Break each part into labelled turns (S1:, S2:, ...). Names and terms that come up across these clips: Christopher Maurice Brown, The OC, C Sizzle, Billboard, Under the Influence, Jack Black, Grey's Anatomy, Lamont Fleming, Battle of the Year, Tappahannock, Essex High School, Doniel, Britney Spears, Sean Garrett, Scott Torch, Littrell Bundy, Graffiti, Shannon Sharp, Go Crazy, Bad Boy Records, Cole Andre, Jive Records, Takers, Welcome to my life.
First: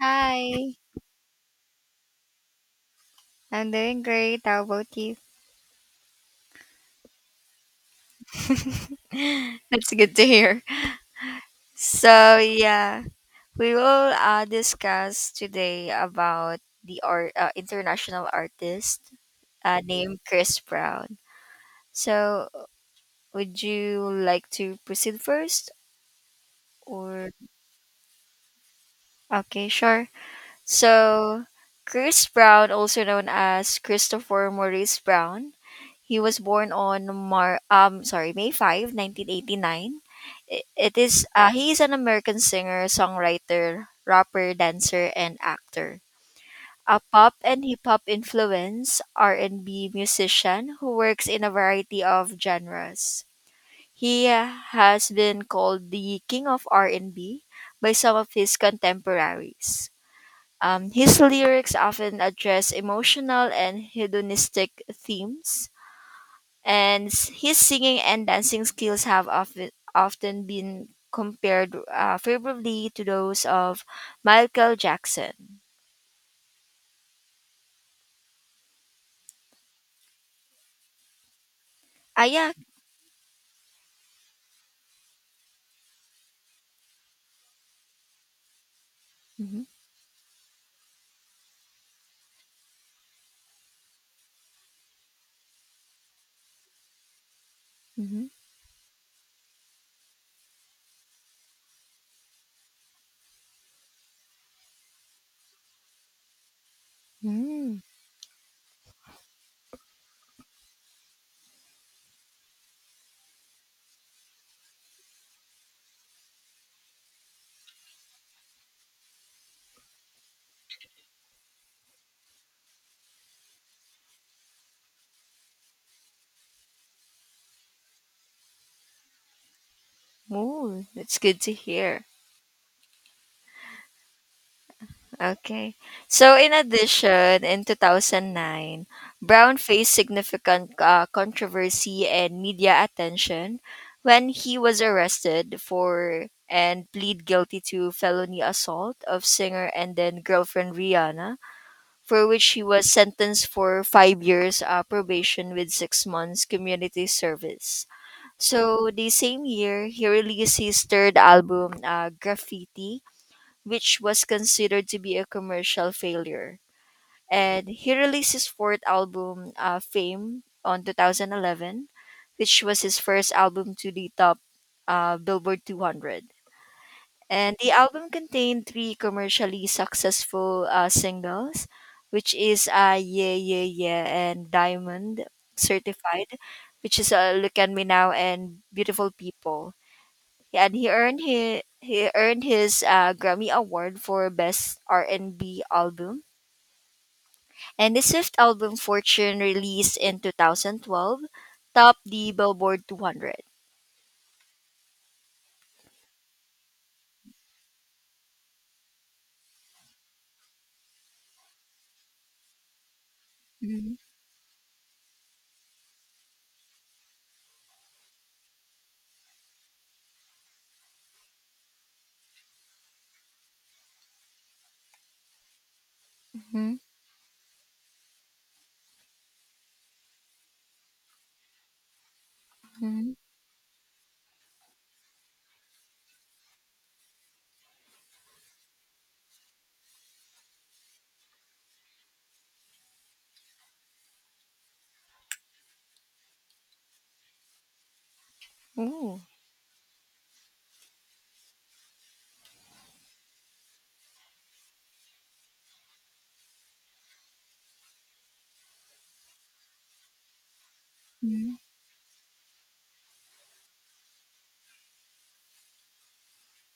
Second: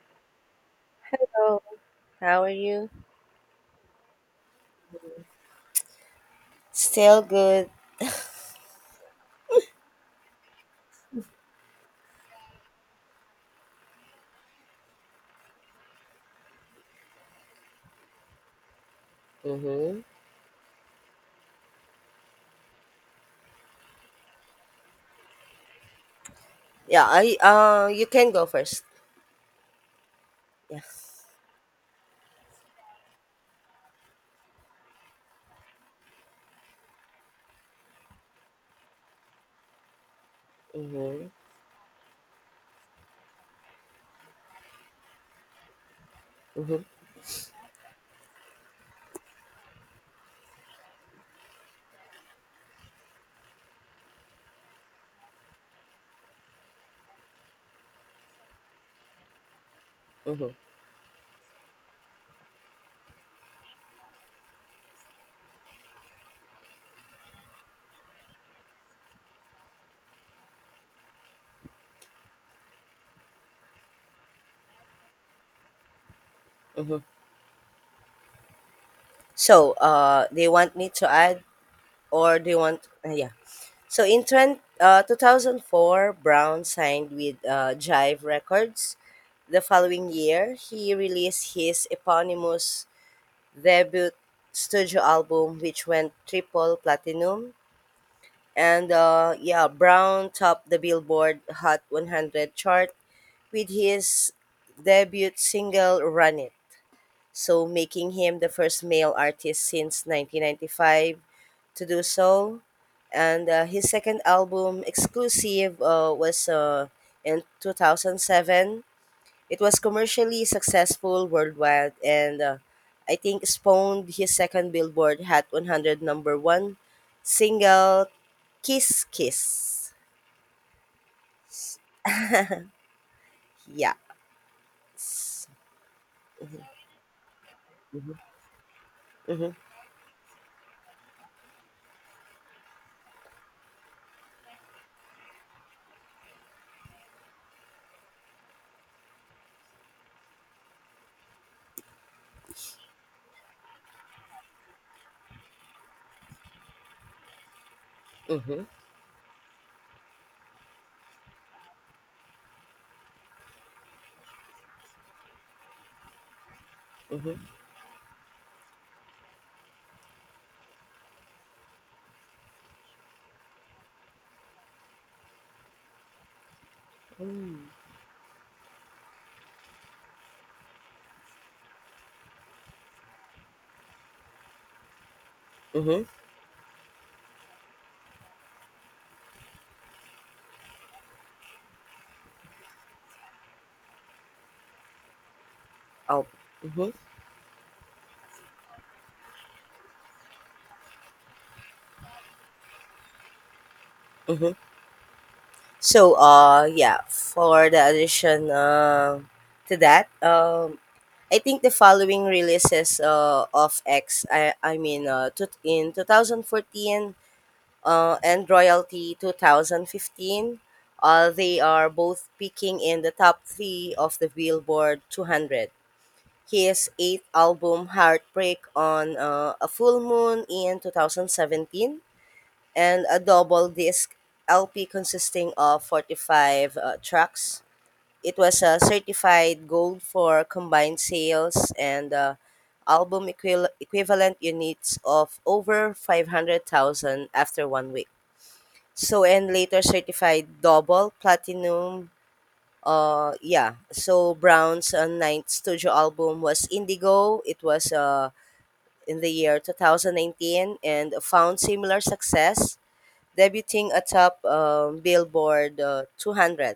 S1: Hi,
S2: Hello, how are you?
S1: I'm doing great. How about you?
S2: Still good.
S1: That's good to hear. So yeah, we will discuss today about the international artist
S2: Mm-hmm.
S1: named Chris Brown. So, would you like to proceed first?
S2: Yeah,
S1: or
S2: I you can go first.
S1: okay, sure.
S2: Yeah.
S1: So, Chris Brown, also known as Christopher Maurice Brown, he was born on Mar sorry May 5, 1989. I- It
S2: Mm-hmm.
S1: is He is an American singer, songwriter, rapper, dancer, and actor.
S2: Mm-hmm.
S1: A pop and hip hop influence R&B musician who works in a variety of genres. He has been called the king of R&B by some of his contemporaries.
S2: Mm-hmm.
S1: His lyrics often address emotional and hedonistic themes, and his singing and dancing skills have often been compared favorably to those of Michael Jackson.
S2: Mm-hmm. So, they want me to add
S1: Ah,
S2: or
S1: yeah.
S2: they want yeah. So in trend 2004 Brown signed with Jive Records. The
S1: Mm-hmm.
S2: following year, he released his eponymous debut studio album which went triple platinum.
S1: Mm-hmm.
S2: And yeah, Brown topped the Billboard Hot 100 chart with his debut single "Run It," so
S1: Mm.
S2: making him the first male artist since 1995 to do so. And his second album, Exclusive, was in 2007. It was commercially successful worldwide, and I think spawned his second Billboard Hot 100 number one single, "Kiss Kiss."
S1: Ooh, that's good to hear.
S2: Yes.
S1: Okay. So, in addition, in
S2: Mhm,
S1: 2009,
S2: mhm,
S1: Brown faced significant controversy and media attention when he was arrested for and plead guilty to felony assault of singer and then girlfriend Rihanna, for which he was sentenced for 5 years probation with 6 months community service.
S2: mhm,
S1: So, the same year, he released his third album, Graffiti, which was considered to be a commercial failure.
S2: mhm,
S1: And he released his fourth album, Fame, on 2011, which was his first album to the top Billboard 200. And
S2: mm,
S1: the album contained three commercially successful singles, which is Yeah, Yeah, Yeah, and Diamond
S2: mhm.
S1: Certified, which is Look at Me Now and Beautiful People. Yeah, and he earned his Grammy Award for Best R&B Album.
S2: Oh. Mhm,
S1: And his fifth album, Fortune, released in 2012, topped the Billboard 200.
S2: mhm. So, yeah, for the addition to that, I think the following releases of
S1: Mm-hmm.
S2: X, I mean, to, in 2014 and Royalty 2015, they are both peaking in the top three of the Billboard 200.
S1: Mm-hmm.
S2: His eighth album, Heartbreak, on a full moon in 2017, and
S1: Mm-hmm.
S2: a double disc LP consisting of 45 tracks. It was certified gold for combined sales and album equivalent units of over 500,000 after 1 week.
S1: Ooh.
S2: So, and later certified double platinum. Yeah. So Brown's ninth studio album was Indigo. It was in the year 2019 and
S1: Mm-hmm.
S2: found similar success, debuting atop Billboard 200.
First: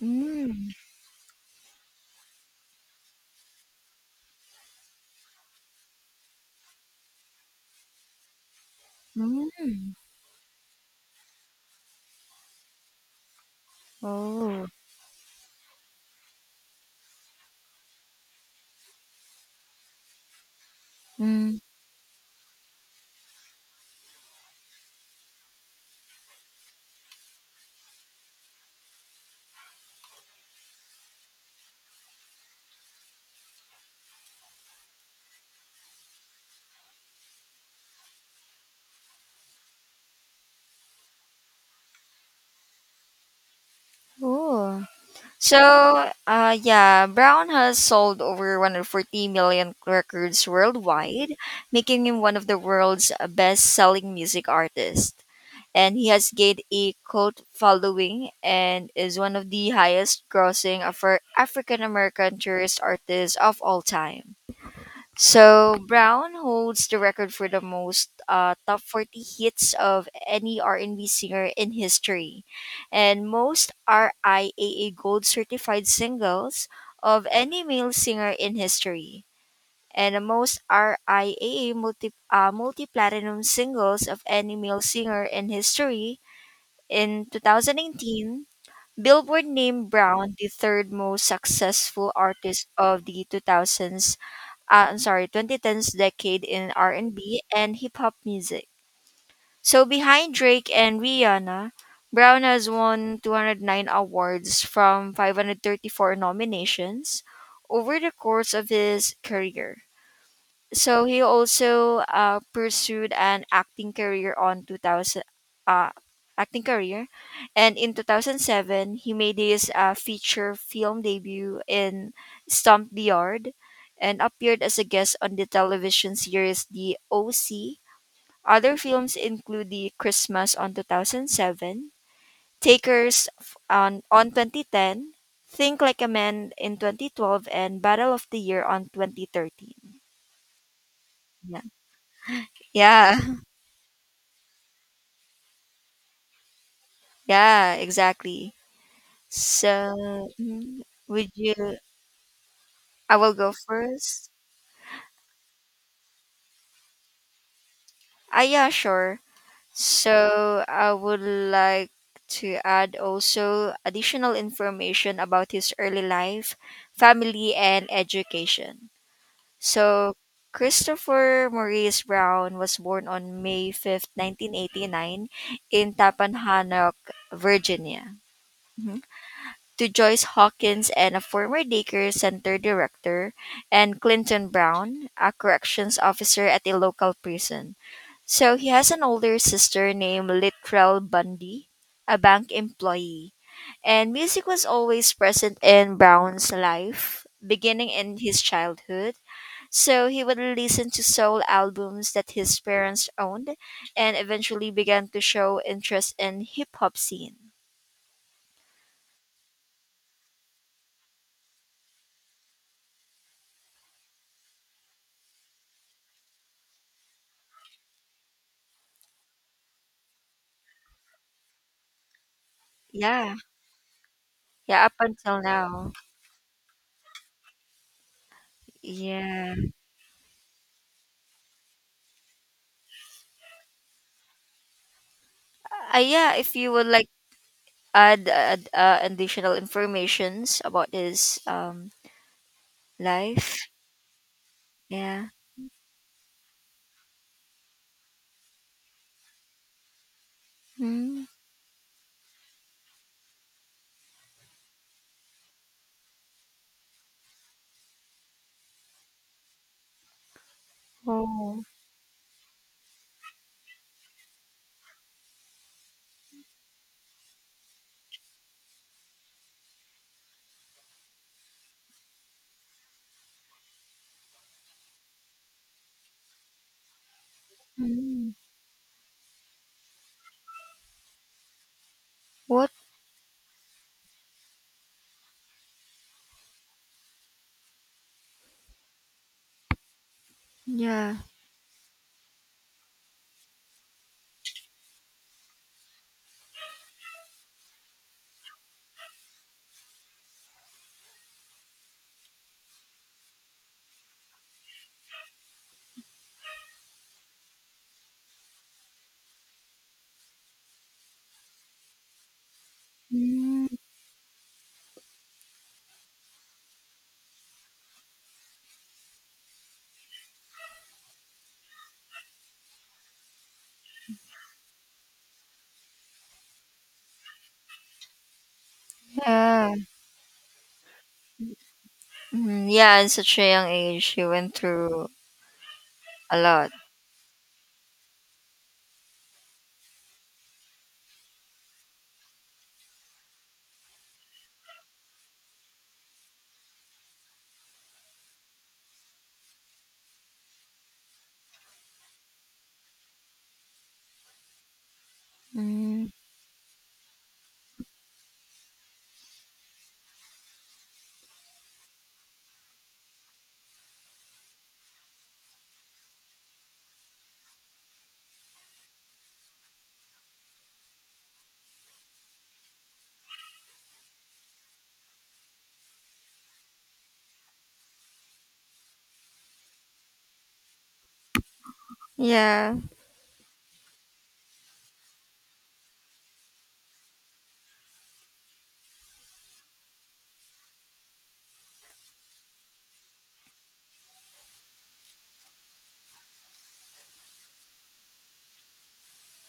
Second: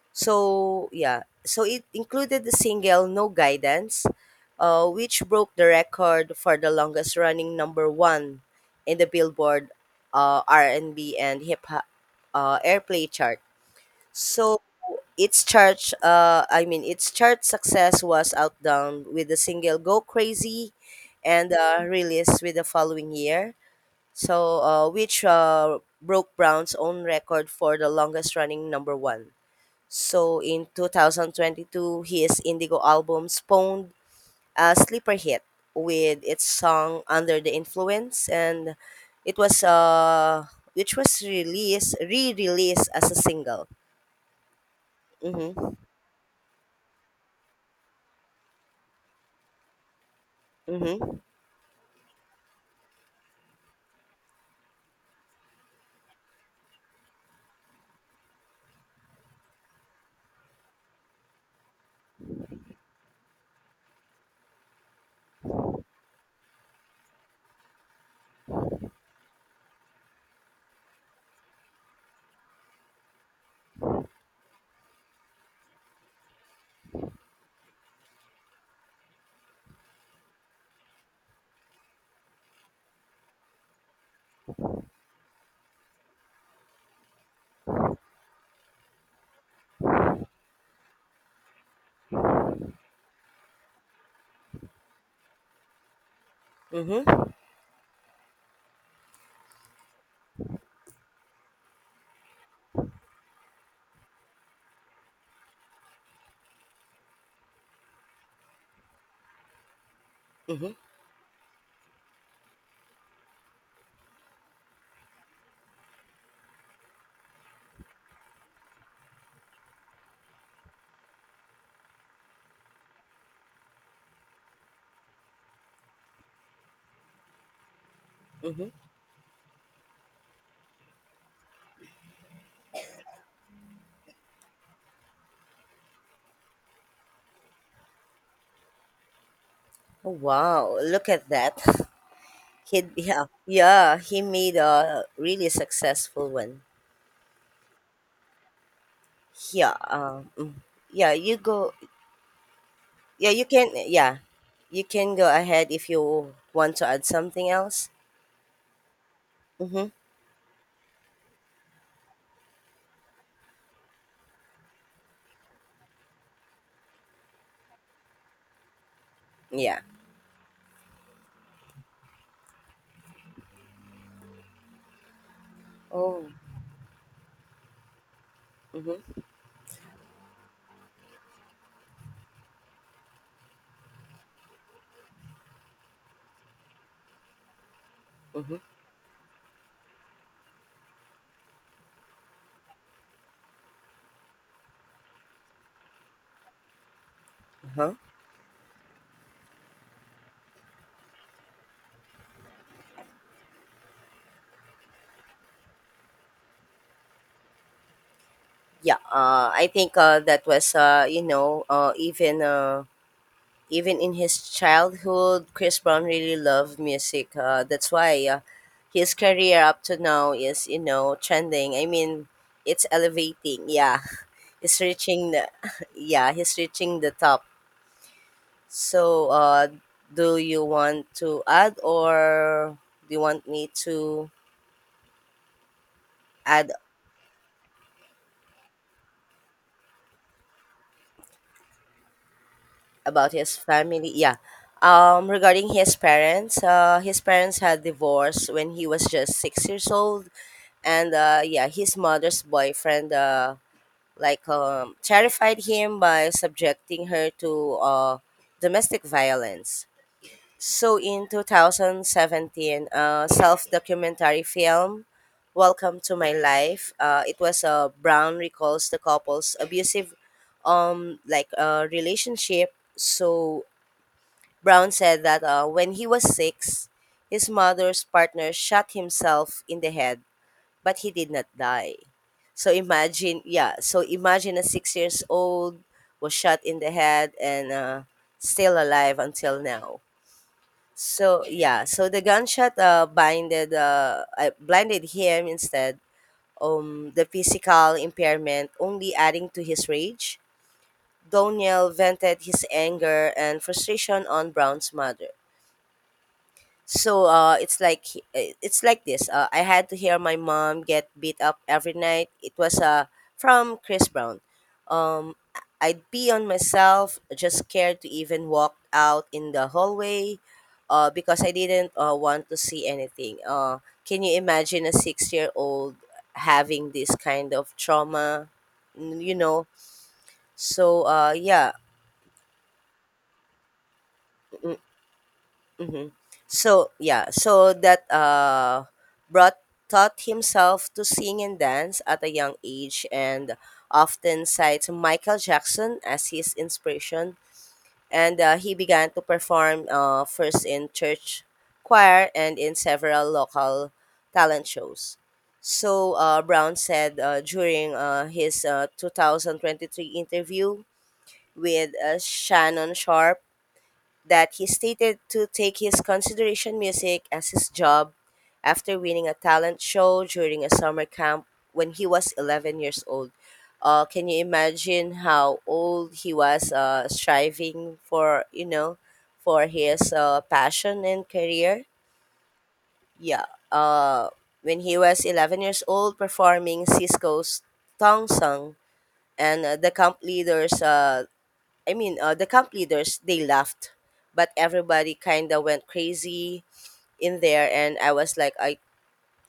S1: mm
S2: So yeah. So it included the single "No Guidance," which broke the record for the longest running number one in the Billboard
S1: mm.
S2: R&B and B and hip hop airplay chart. So
S1: Oh.
S2: its chart success was outdone with the single "Go Crazy," and
S1: Mm.
S2: released with the following year. So, which broke Brown's own record for the longest-running number one. So, in 2022, his Indigo album spawned a sleeper hit with its song "Under the Influence," and it was which was released re-released as a single.
S1: Ooh.
S2: Mm-hmm.
S1: So, Brown has sold over 140 million records
S2: Mm-hmm.
S1: worldwide, making him one of the world's best selling music artists. And he has gained a cult following and is one of the highest grossing African American tourist artists of all time. So Brown holds the record for the most top 40 hits of any R&B singer in history, and most RIAA gold certified singles of any male singer in history, and the most RIAA multi-platinum singles of any male singer in history. In 2019, Billboard named Brown the third most successful artist of the 2000s, I'm sorry, 2010s decade in
S2: Mhm.
S1: R&B and B and hip hop music. So behind Drake and Rihanna, Brown has won 209 awards from 534 nominations over the course of his career.
S2: Mhm.
S1: So he also pursued an acting career on 2000, uh, acting career and in 2007 he made his feature film debut in Stomp the Yard and appeared as a guest on the television series the OC.
S2: Mhm.
S1: Other films include The Christmas on 2007, Takers on 2010, Think Like a Man in 2012, and Battle of the Year on 2013.
S2: Oh, wow, look at that.
S1: Yeah, yeah.
S2: Yeah, he made a really successful one.
S1: Yeah, exactly.
S2: Yeah.
S1: So,
S2: Mm.
S1: mhm,
S2: Yeah,
S1: would
S2: you go.
S1: you? I
S2: Yeah,
S1: will
S2: you
S1: go
S2: can, yeah.
S1: first.
S2: You can go ahead if you want to add something else.
S1: Ah, yeah, sure.
S2: Mhm.
S1: So, I would like to add also additional information about his early life, family, and education.
S2: Yeah.
S1: So, Christopher Maurice Brown was born on May 5th, 1989, in
S2: Oh.
S1: Tappahannock, Virginia,
S2: Mhm.
S1: to Joyce Hawkins and a former daycare center director, and Clinton Brown, a corrections officer at a local prison.
S2: Mhm.
S1: So he has an older sister named Littrell Bundy, a bank employee. And music was always present in Brown's life, beginning
S2: Uh-huh.
S1: in his childhood. So he would listen to soul albums that his parents owned and eventually began to show interest in hip hop scene.
S2: Yeah, I think that was you know, even Even in his childhood, Chris Brown really loved music. That's why his career up to now is, you know, trending. I mean, it's
S1: Yeah.
S2: elevating. Yeah, he's
S1: Yeah, up
S2: reaching
S1: until
S2: the,
S1: now.
S2: yeah, he's reaching the top. So,
S1: Yeah.
S2: do you want to add, or do you want me to
S1: Yeah, if
S2: add
S1: you would like add additional informations about his
S2: about his
S1: life.
S2: family? Yeah.
S1: Yeah.
S2: Regarding his parents had divorced when he was just 6 years old. And
S1: Mm.
S2: yeah, his mother's boyfriend terrified him by subjecting her to domestic violence. So in
S1: Oh.
S2: 2017, a self-documentary film, Welcome to My Life, it was Brown recalls the couple's abusive relationship. So Brown said that when he was six, his mother's
S1: Mm.
S2: partner shot himself in the head, but he did not die. So
S1: What?
S2: imagine, yeah. So imagine a 6 years old was shot in the head and still alive until now.
S1: Yeah.
S2: So yeah. So the gunshot blinded him instead. The physical impairment only adding to his rage. Doniel vented his anger and frustration on Brown's mother. So it's like this. I had to hear my mom get beat up every night. It was from
S1: Mm.
S2: Chris Brown. Um, I'd be on myself, just scared to even walk out in the hallway, because I didn't want to see anything. Can you imagine a six-year-old having this kind of trauma? You know.
S1: Yeah,
S2: So yeah.
S1: Mm. Yeah, at such a young age, he went
S2: mm,
S1: through
S2: hmm
S1: a lot.
S2: So yeah, so that brought taught himself to sing and dance at a young age, and often cites Michael Jackson as his inspiration. And he began to perform first in church choir and in several local talent shows.
S1: Mm.
S2: So Brown said during his 2023 interview with Shannon Sharp that he stated to take his consideration music as his job after winning a talent show during a summer camp when he was 11 years old. Can you imagine how old he was striving for, you know, for his passion and career?
S1: Yeah.
S2: Yeah. Uh, when he was 11 years old performing Cisco's Tong Sung, and the camp leaders, they laughed, but everybody kind of went crazy in there. And I was like, I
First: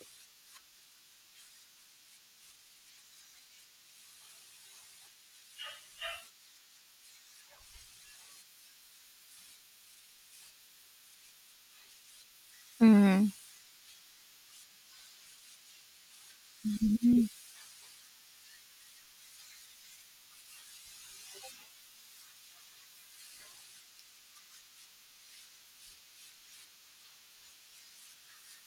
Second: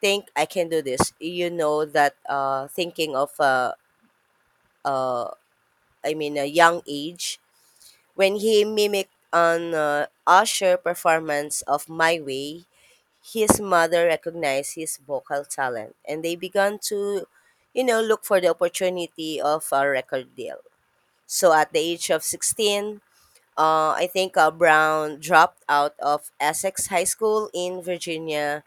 S2: think I can do this. You know, that thinking of, uh, I mean, a young age, when he mimicked an Usher performance of My Way,
S1: Mm.
S2: his mother recognized his vocal talent and they began to, you know, look for the opportunity of a record deal. So at the age of 16, I think Brown dropped out of Essex High School in Virginia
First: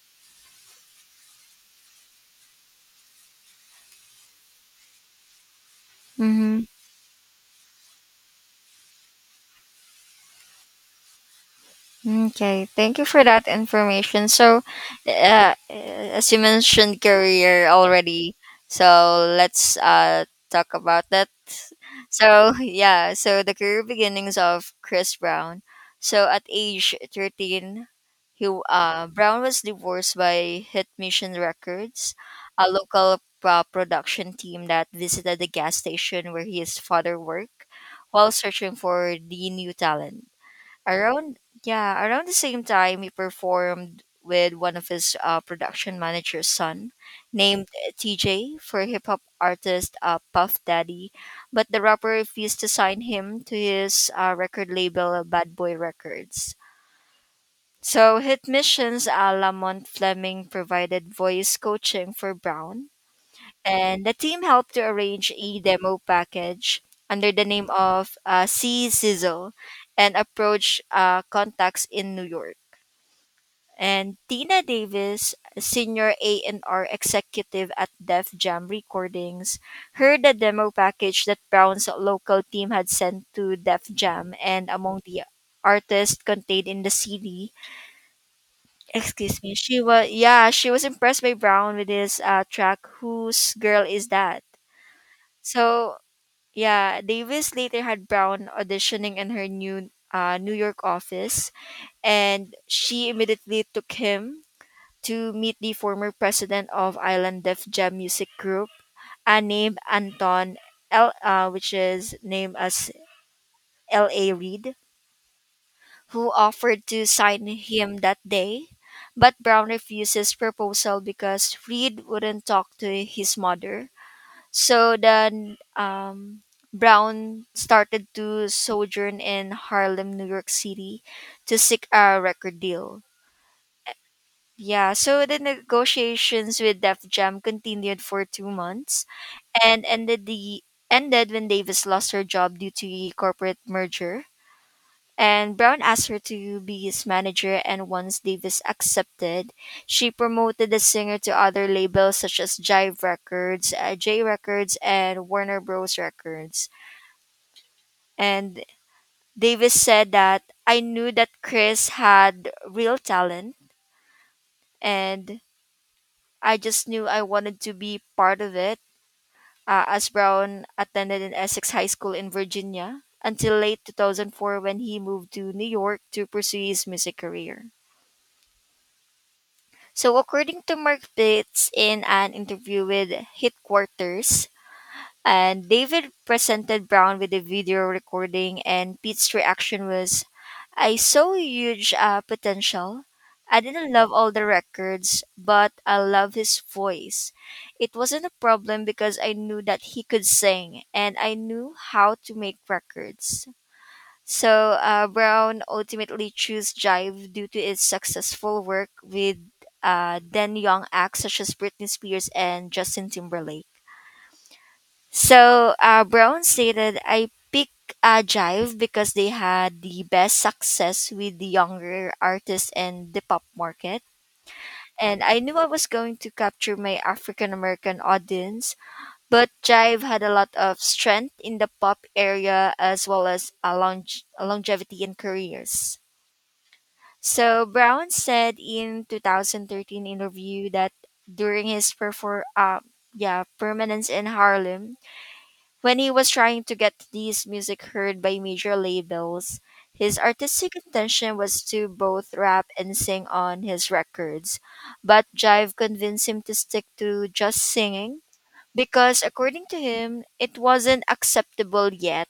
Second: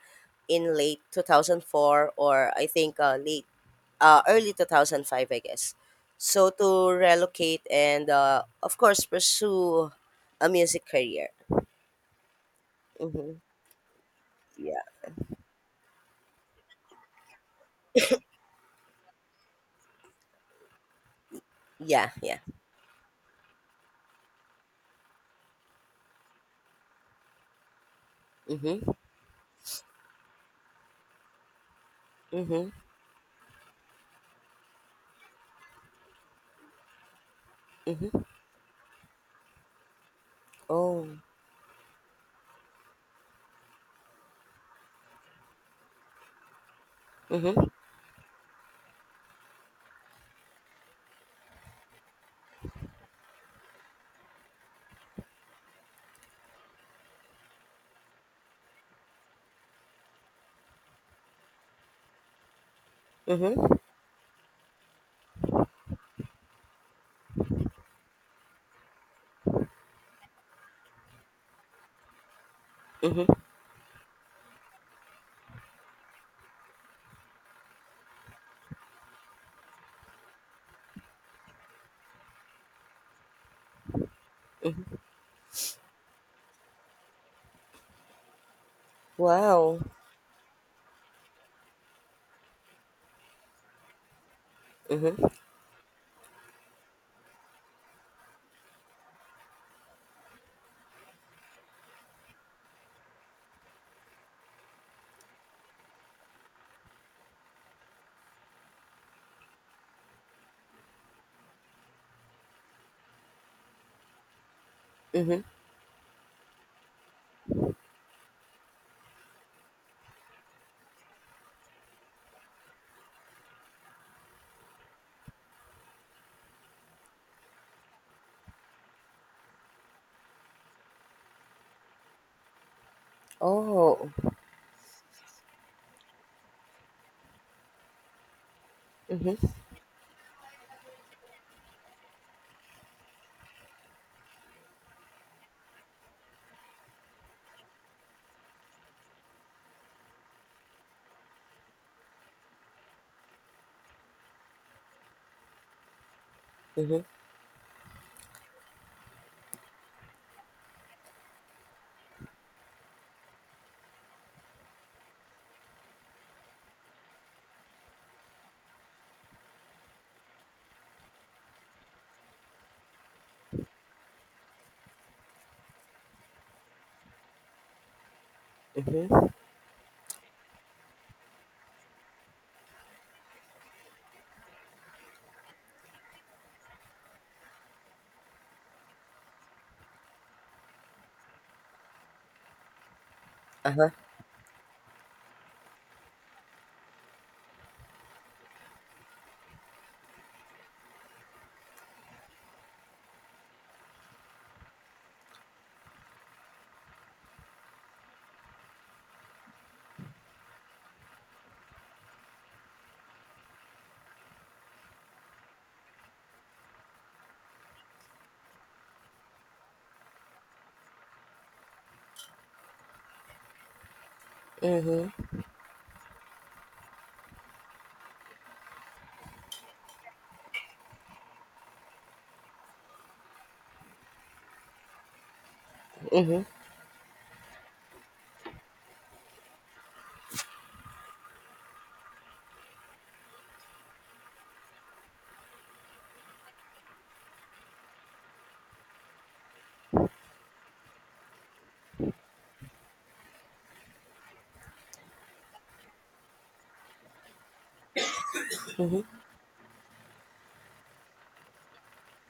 S2: in late 2004, or I think late early 2005, I guess. So
S1: Mm-hmm.
S2: to relocate and of course pursue a music career.
S1: Okay, thank you for
S2: Mm-hmm.
S1: that information. So,
S2: Yeah.
S1: uh, as you mentioned career already, so let's talk about that.
S2: Yeah. Yeah.
S1: So, yeah, so the career beginnings of Chris Brown. So, at age 13, he
S2: Mm-hmm.
S1: Brown was divorced by Hit Mission Records,
S2: Mm-hmm.
S1: a local production team that visited the gas station where his father worked
S2: Mm-hmm.
S1: while searching for the new talent.
S2: Oh.
S1: Around yeah, around the same time he performed with one of his production manager's son
S2: Mm-hmm.
S1: named TJ for hip hop artist Puff Daddy, but the rapper refused to sign him to his record label Bad Boy Records. So Hit Missions Lamont Fleming provided voice coaching for Brown,
S2: Mm-hmm.
S1: and the team helped to arrange a demo package under the name of C Sizzle and approached contacts in New York.
S2: Mm-hmm.
S1: And Tina Davis, senior A&R executive at Def Jam Recordings, heard the demo package that Brown's local team had sent to Def Jam, and
S2: Mm-hmm.
S1: among the artists contained in the CD, excuse me,
S2: Wow.
S1: she was impressed by Brown with his track "Whose Girl Is That."
S2: Mm-hmm.
S1: So, yeah, Davis later had Brown auditioning in her New York office, and she immediately took him to meet the former president of Island Def Jam Music Group, named Anton L, which is named as L.A. Reid,
S2: Mm-hmm.
S1: who offered to sign him that day. But Brown refused his proposal because Reid wouldn't talk to his mother. So then Brown started to sojourn in Harlem, New York City to seek a record deal.
S2: Oh.
S1: Yeah, so the negotiations with Def Jam continued for 2 months
S2: Mm-hmm.
S1: and ended when Davis lost her job due to a corporate merger. And Brown asked her to be his manager, and once Davis accepted, she promoted the singer to other labels such as Jive Records, J Records, and Warner Bros. Records.
S2: Mm-hmm.
S1: And Davis said that I knew that Chris had real talent and I just knew I wanted to be part of it. As Brown attended an Essex High School in Virginia until late 2004 when he moved to New York to pursue his music career.
S2: Mm-hmm.
S1: So, according to Mark Bates in an interview with Hit Quarters, and David presented Brown with a video recording, and Pete's reaction was, I saw huge potential. I
S2: Uh-huh.
S1: didn't love all the records, but I love his voice. It wasn't a problem because I knew that he could sing and I knew how to make records. So Brown ultimately chose Jive due to its successful work with then young acts such as Britney Spears and Justin Timberlake. So Brown stated, I picked Jive because they had the best success with the younger artists and the pop market. And
S2: Mm-hmm.
S1: I knew I was going to capture my African American audience, but Jive had a lot of strength in the pop area as well as a longevity in careers.
S2: Mm-hmm.
S1: So Brown said in 2013 interview that during his permanence in Harlem, when he was trying to get these music heard by major labels, his artistic intention was to both rap and sing on his records. But Jive convinced him to stick to just singing because according to him, it wasn't acceptable yet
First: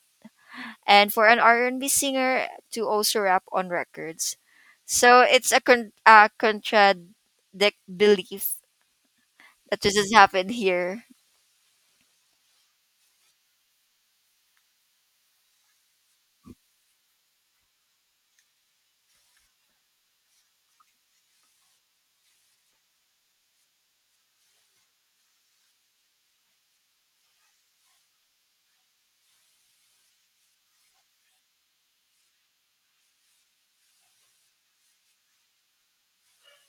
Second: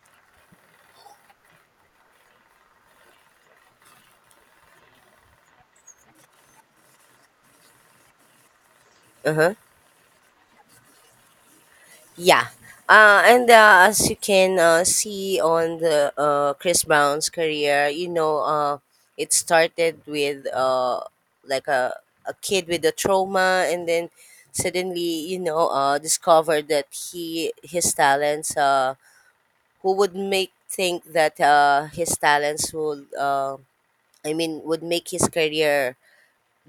S1: and for an R&B singer to also rap on records. So it's a contradict belief
S2: Uh-huh.
S1: that this has happened here.
S2: Yeah. And As you can see on the Chris Brown's career, you know, it started with like a, a kid with a trauma, and then suddenly, you know, discovered that he his talents. Who would make think that his talents would, I mean, would make his career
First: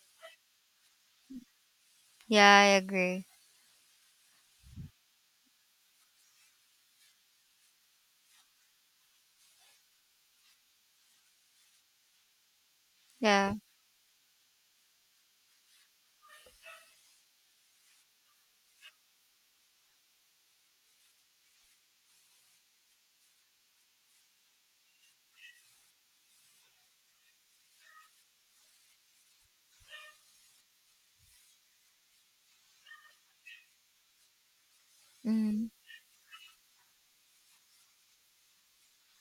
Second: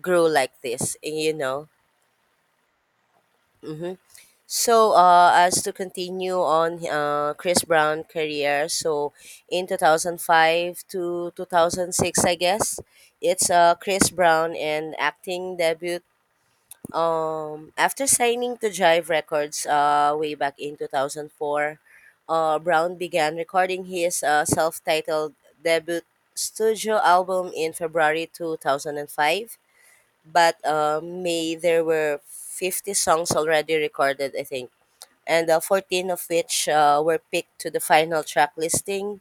S2: grow like this? You know.
S1: Yeah, I agree.
S2: Mm-hmm. So, as to continue on Chris Brown career, so in 2005 to 2006, I guess, it's
S1: Yeah.
S2: Chris Brown and acting debut, after signing to Jive Records way back in 2004. Brown began recording his self-titled debut studio album in February 2005, but May there were 50 songs already recorded, I think, and
S1: Mm-hmm.
S2: 14 of which were picked to the final track listing.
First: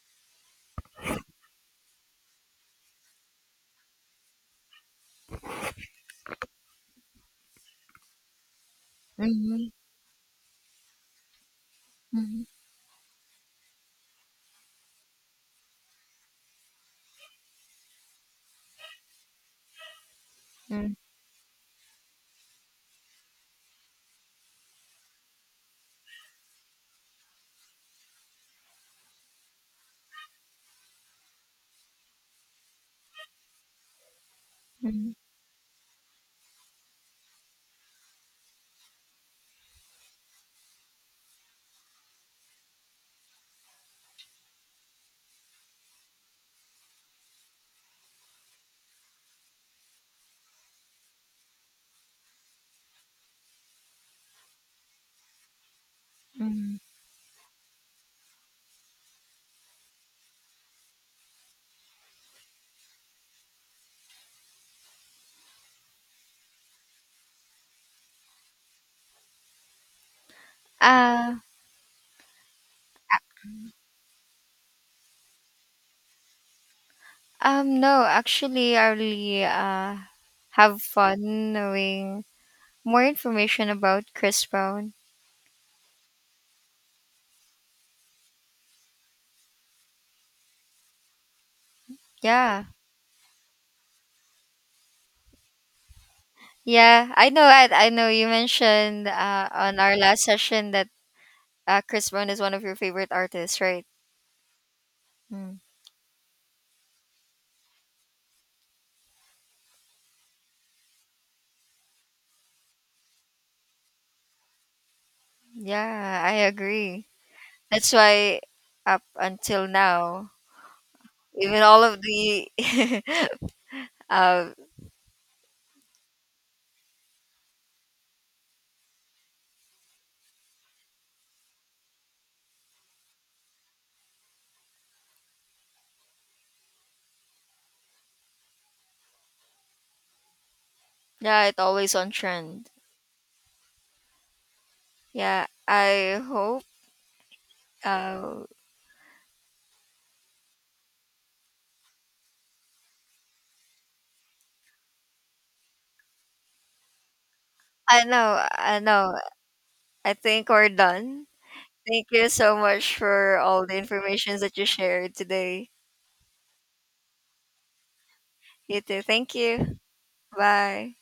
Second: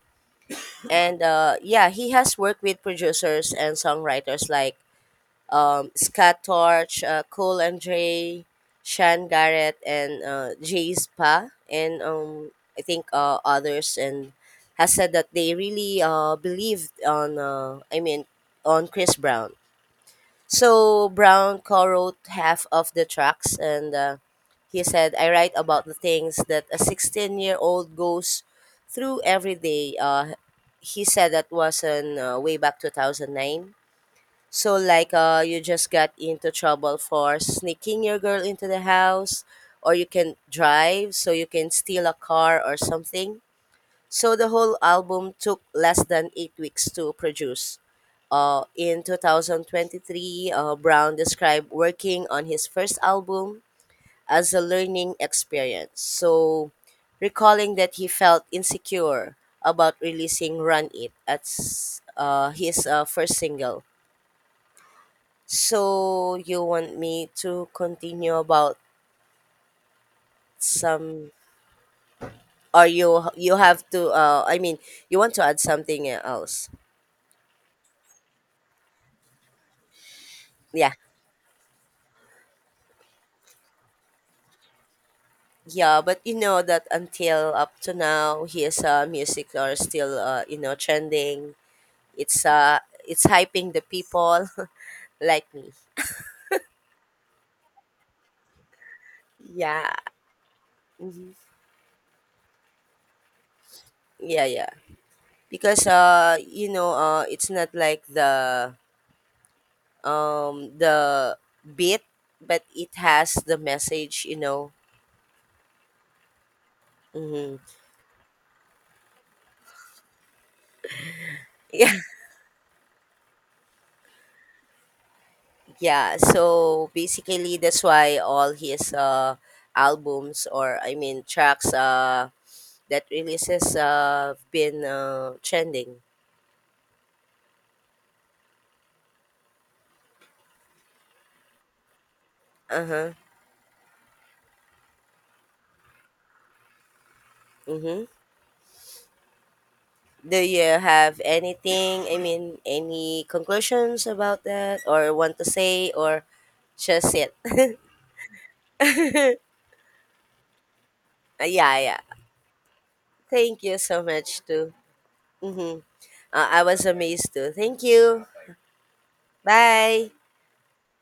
S2: And yeah, he has worked with producers and songwriters like Scott Torch, Cole Andre, Sean
S1: Mm-hmm.
S2: Garrett, and Jay Spa, and I think others, and has said that they really believed on, on Chris Brown.
S1: Mm,
S2: So Brown co-wrote half of the tracks, and he said, "I write about the things that a 16-year-old goes through every day." He said that was in way back 2009. So like
S1: mm,
S2: you just got into trouble for sneaking your girl into the house, or you can drive, so you can steal a car or something. So the whole album took less than 8 weeks to produce. In 2023, Brown described working on his first album as a learning experience. So,
S1: mm.
S2: recalling that he felt insecure about releasing Run It as his first single. So, you want me to continue about some,
S1: Uh,
S2: or you have to I mean, you want to add something else?
S1: no, actually, I really have
S2: Yeah.
S1: fun knowing more information about Chris Brown.
S2: Yeah, but you know that until up to now, his music are still you know, trending. It's
S1: Yeah,
S2: uh it's hyping the people like me.
S1: yeah, I know. I know you mentioned on
S2: Yeah,
S1: our last session that
S2: mhm.
S1: Chris Brown is one of your favorite artists, right?
S2: Yeah, yeah.
S1: Mm.
S2: Because you know, it's not like the um the beat, but it has the message. You know.
S1: Yeah, I agree.
S2: Mm-hmm.
S1: That's why up until now, even all
S2: Yeah,
S1: of the uh
S2: yeah. So basically, that's why all his albums, or I mean tracks that releases been trending.
S1: yeah, it's always on trend.
S2: Uh-huh.
S1: Yeah,
S2: Mm-hmm.
S1: uh
S2: Do you have anything, I mean, any conclusions about that or want to say, or just it?
S1: I know. I think we're done.
S2: Yeah, yeah.
S1: Thank you so much for
S2: Thank
S1: all
S2: you
S1: the
S2: so
S1: information
S2: much
S1: that you
S2: too.
S1: shared today.
S2: Mm-hmm. I was amazed too. Thank you.
S1: You too. Thank you.
S2: Bye.
S1: Bye.